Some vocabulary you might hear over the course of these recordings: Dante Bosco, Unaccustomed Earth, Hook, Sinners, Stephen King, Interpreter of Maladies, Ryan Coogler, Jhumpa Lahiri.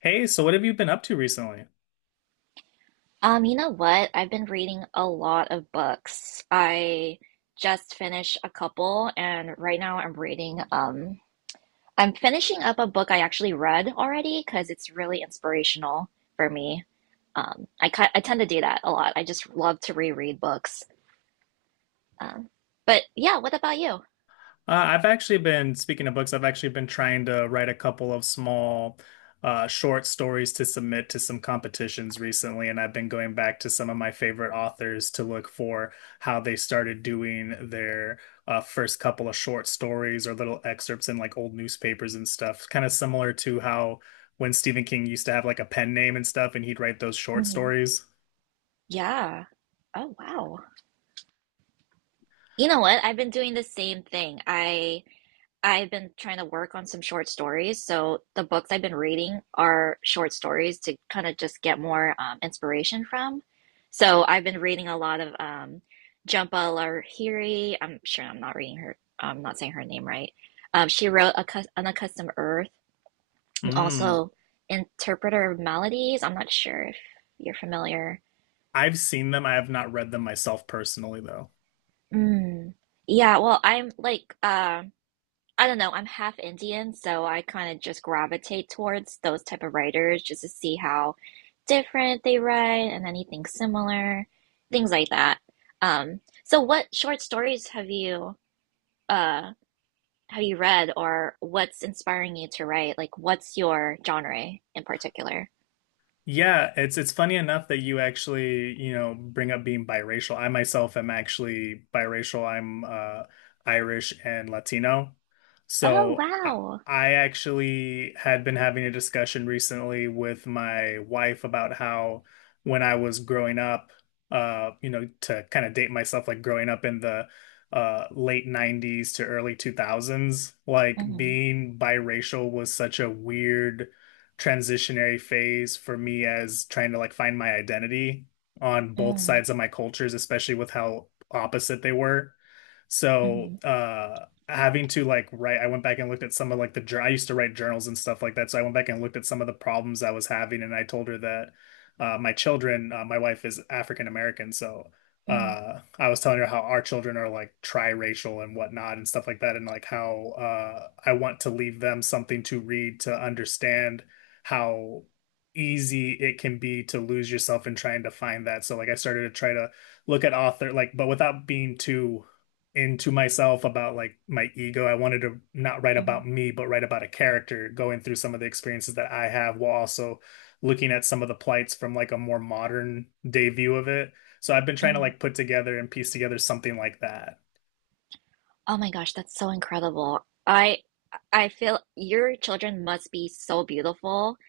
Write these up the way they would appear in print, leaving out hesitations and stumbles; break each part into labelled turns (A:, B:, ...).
A: Hey, so what have you been up to recently?
B: You know what? I've been reading a lot of books. I just finished a couple, and right now I'm reading, I'm finishing up a book I actually read already because it's really inspirational for me. I tend to do that a lot. I just love to reread books. Um, but yeah, what about you?
A: I've actually been, speaking of books, I've actually been trying to write a couple of small, short stories to submit to some competitions recently, and I've been going back to some of my favorite authors to look for how they started doing their first couple of short stories or little excerpts in like old newspapers and stuff. Kind of similar to how when Stephen King used to have like a pen name and stuff, and he'd write those short
B: Hmm.
A: stories.
B: Yeah. Oh, wow. You know what? I've been doing the same thing. I've been trying to work on some short stories. So the books I've been reading are short stories to kind of just get more inspiration from. So I've been reading a lot of Jhumpa Lahiri. I'm sure I'm not reading her. I'm not saying her name right. She wrote a Unaccustomed Earth and
A: Mm.
B: also Interpreter of Maladies*. I'm not sure if you're familiar.
A: I've seen them. I have not read them myself personally, though.
B: Mm. Yeah, well, I'm like, I don't know. I'm half Indian, so I kind of just gravitate towards those type of writers just to see how different they write and anything similar, things like that. So what short stories have you uh have you read or what's inspiring you to write? Like what's your genre in particular?
A: Yeah, it's funny enough that you actually, you know, bring up being biracial. I myself am actually biracial. I'm Irish and Latino.
B: Oh,
A: So I,
B: wow.
A: I actually had been having a discussion recently with my wife about how when I was growing up, to kind of date myself, like growing up in the late 90s to early 2000s, like
B: Mm-hmm,
A: being biracial was such a weird transitionary phase for me as trying to like find my identity on both
B: mm-hmm,
A: sides of my cultures, especially with how opposite they were. So,
B: mm-hmm,
A: having to like write, I went back and looked at some of like I used to write journals and stuff like that. So I went back and looked at some of the problems I was having, and I told her that my children, my wife is African American, so
B: mm-hmm,
A: I was telling her how our children are like tri-racial and whatnot and stuff like that, and like how I want to leave them something to read to understand how easy it can be to lose yourself in trying to find that. So like I started to try to look at author like, but without being too into myself about like my ego. I wanted to not write
B: mm-hmm.
A: about me, but write about a character going through some of the experiences that I have, while also looking at some of the plights from like a more modern day view of it. So I've been trying to like put together and piece together something like that.
B: Oh my gosh, that's so incredible. I I feel your children must be so beautiful.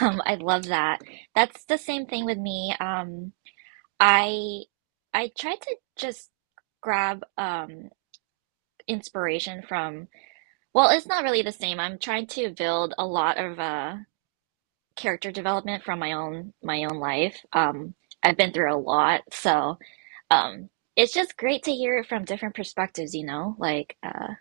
B: I love that. That's the same thing with me. I I try to just grab inspiration from, well, it's not really the same. I'm trying to build a lot of character development from my own life. I've been through a lot, so um it's just great to hear it from different perspectives, you know? Like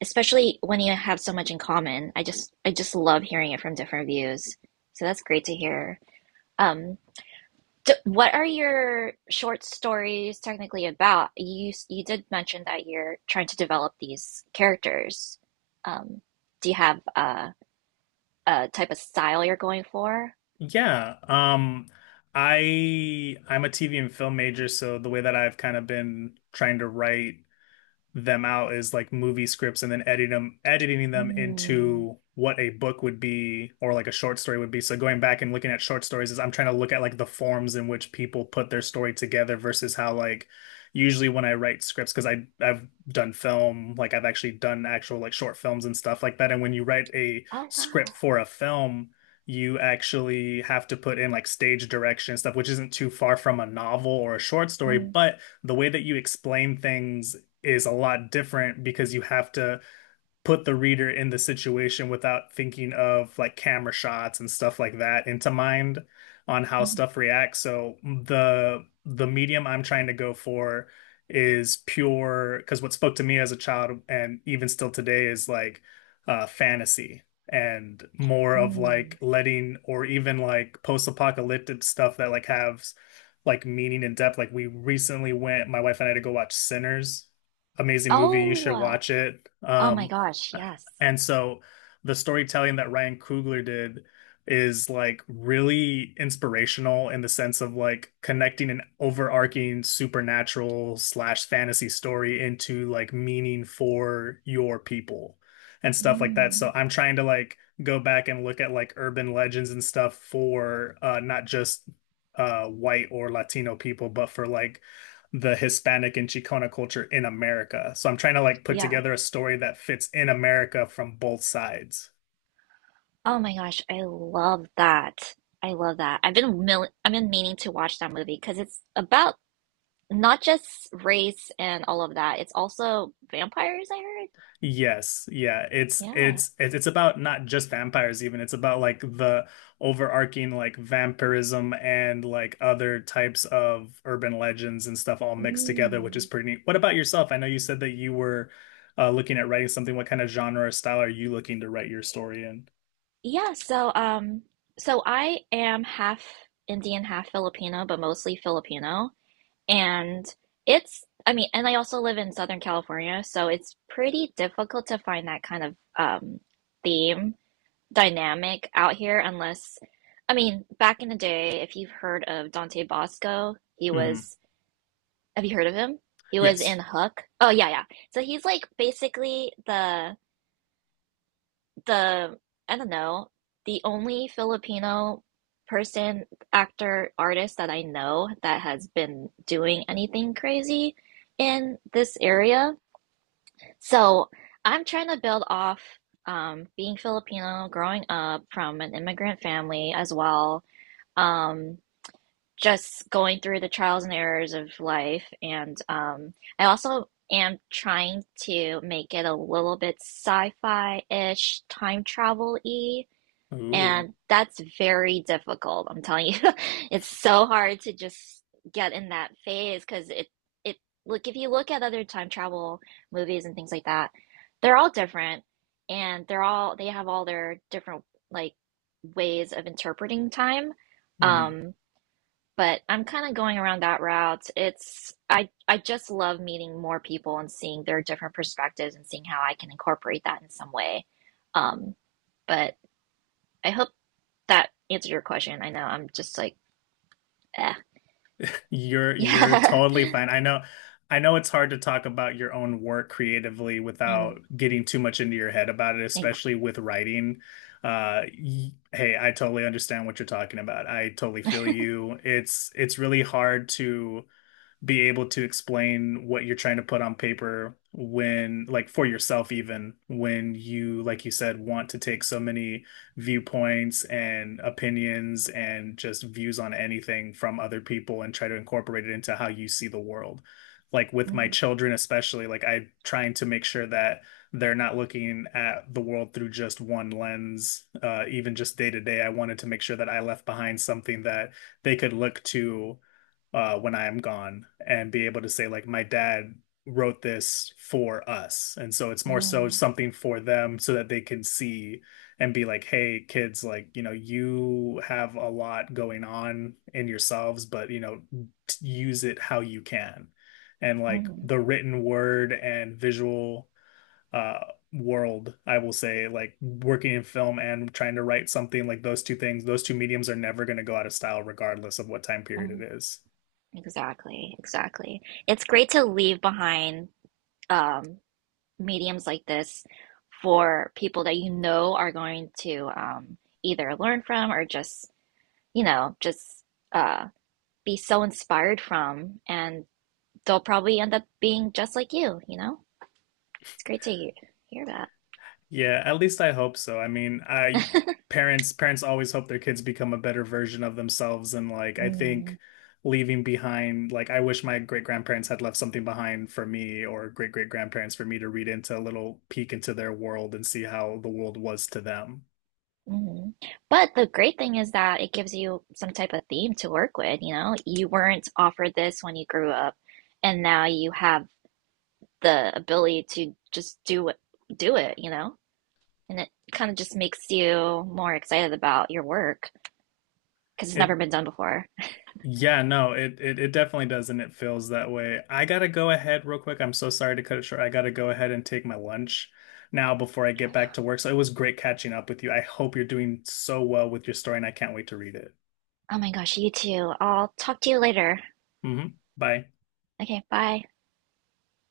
B: especially when you have so much in common. I just love hearing it from different views. So that's great to hear. Um, d What are your short stories technically about? You did mention that you're trying to develop these characters. Um, do you have a type of style you're going for?
A: Yeah, I'm a TV and film major, so the way that I've kind of been trying to write them out as like movie scripts, and then editing them
B: Mm.
A: into what a book would be or like a short story would be. So going back and looking at short stories is, I'm trying to look at like the forms in which people put their story together versus how, like, usually when I write scripts, because I've done film, like I've actually done actual, like, short films and stuff like that. And when you write a
B: Oh wow.
A: script for a film, you actually have to put in like stage direction and stuff, which isn't too far from a novel or a short story,
B: Mm,
A: but the way that you explain things is a lot different, because you have to put the reader in the situation without thinking of like camera shots and stuff like that into mind, on how
B: mm,
A: stuff reacts. So the medium I'm trying to go for is pure, because what spoke to me as a child and even still today is like fantasy and more of like
B: mm.
A: letting, or even like post-apocalyptic stuff that like have like meaning and depth. Like, we recently went, my wife and I, to go watch Sinners, amazing movie. You
B: Oh,
A: should watch it.
B: oh my gosh, yes.
A: And so the storytelling that Ryan Coogler did is like really inspirational in the sense of like connecting an overarching supernatural slash fantasy story into like meaning for your people and stuff like that. So
B: Mm,
A: I'm trying to like go back and look at like urban legends and stuff for not just white or Latino people, but for like the Hispanic and Chicana culture in America. So I'm trying to like put
B: yeah.
A: together a story that fits in America from both sides.
B: Oh my gosh, I love that. I love that. I've been meaning to watch that movie because it's about not just race and all of that. It's also vampires, I heard.
A: Yes, yeah, it's
B: Yeah.
A: it's it's it's about not just vampires even. It's about like the overarching like vampirism and like other types of urban legends and stuff all mixed together, which is
B: Mm.
A: pretty neat. What about yourself? I know you said that you were looking at writing something. What kind of genre or style are you looking to write your story in?
B: Yeah, so, so I am half Indian, half Filipino, but mostly Filipino. And it's I mean, and I also live in Southern California, so it's pretty difficult to find that kind of theme dynamic out here unless I mean, back in the day, if you've heard of Dante Bosco, he
A: Hmm.
B: was have you heard of him? He was
A: Yes.
B: in Hook. Oh yeah, yeah. So he's like basically the, I don't know, the only Filipino person, actor, artist that I know that has been doing anything crazy in this area. So I'm trying to build off being Filipino, growing up from an immigrant family as well um, just going through the trials and errors of life. And I also am trying to make it a little bit sci-fi-ish, time travel-y,
A: Ooh.
B: and that's very difficult. I'm telling you, it's so hard to just get in that phase because it, look if you look at other time travel movies and things like that, they're all different and they have all their different like ways of interpreting time.
A: Mm-hmm.
B: Um, but I'm kind of going around that route. It's I just love meeting more people and seeing their different perspectives and seeing how I can incorporate that in some way. Um, but I hope that answered your question. I know I'm just like, eh,
A: You're you're
B: yeah,
A: totally fine. I know it's hard to talk about your own work creatively
B: mm,
A: without getting too much into your head about it,
B: ex-
A: especially with writing. Hey, I totally understand what you're talking about. I totally feel you. It's really hard to be able to explain what you're trying to put on paper, when like, for yourself, even when you, like you said, want to take so many viewpoints and opinions and just views on anything from other people and try to incorporate it into how you see the world. Like with my
B: mm,
A: children especially, like, I am trying to make sure that they're not looking at the world through just one lens, even just day to day. I wanted to make sure that I left behind something that they could look to when I am gone, and be able to say, like, my dad wrote this for us. And so it's more so
B: mm,
A: something for them, so that they can see and be like, hey, kids, like, you have a lot going on in yourselves, but, use it how you can. And like
B: mm,
A: the written word and visual, uh, world, I will say, like working in film and trying to write something, like those two things, those two mediums are never going to go out of style, regardless of what time period
B: mm.
A: it is.
B: Exactly, exactly. It's great to leave behind um, mediums like this for people that you know are going to either learn from or just you know, just uh, be so inspired from, and they'll probably end up being just like you know? It's great to hear, hear that.
A: Yeah, at least I hope so. I mean, I parents parents always hope their kids become a better version of themselves, and like I
B: Hmm.
A: think leaving behind, like, I wish my great grandparents had left something behind for me, or great great grandparents, for me to read, into a little peek into their world, and see how the world was to them.
B: Hmm. But the great thing is that it gives you some type of theme to work with, you know? You weren't offered this when you grew up, and now you have the ability to just do it, you know? And it kind of just makes you more excited about your work because it's
A: It
B: never been done before.
A: Yeah, no, it definitely does, and it feels that way. I gotta go ahead real quick. I'm so sorry to cut it short. I gotta go ahead and take my lunch now before I get back to work. So it was great catching up with you. I hope you're doing so well with your story, and I can't wait to read it.
B: Oh my gosh, you too. I'll talk to you later.
A: Hmm. Bye.
B: Okay, bye.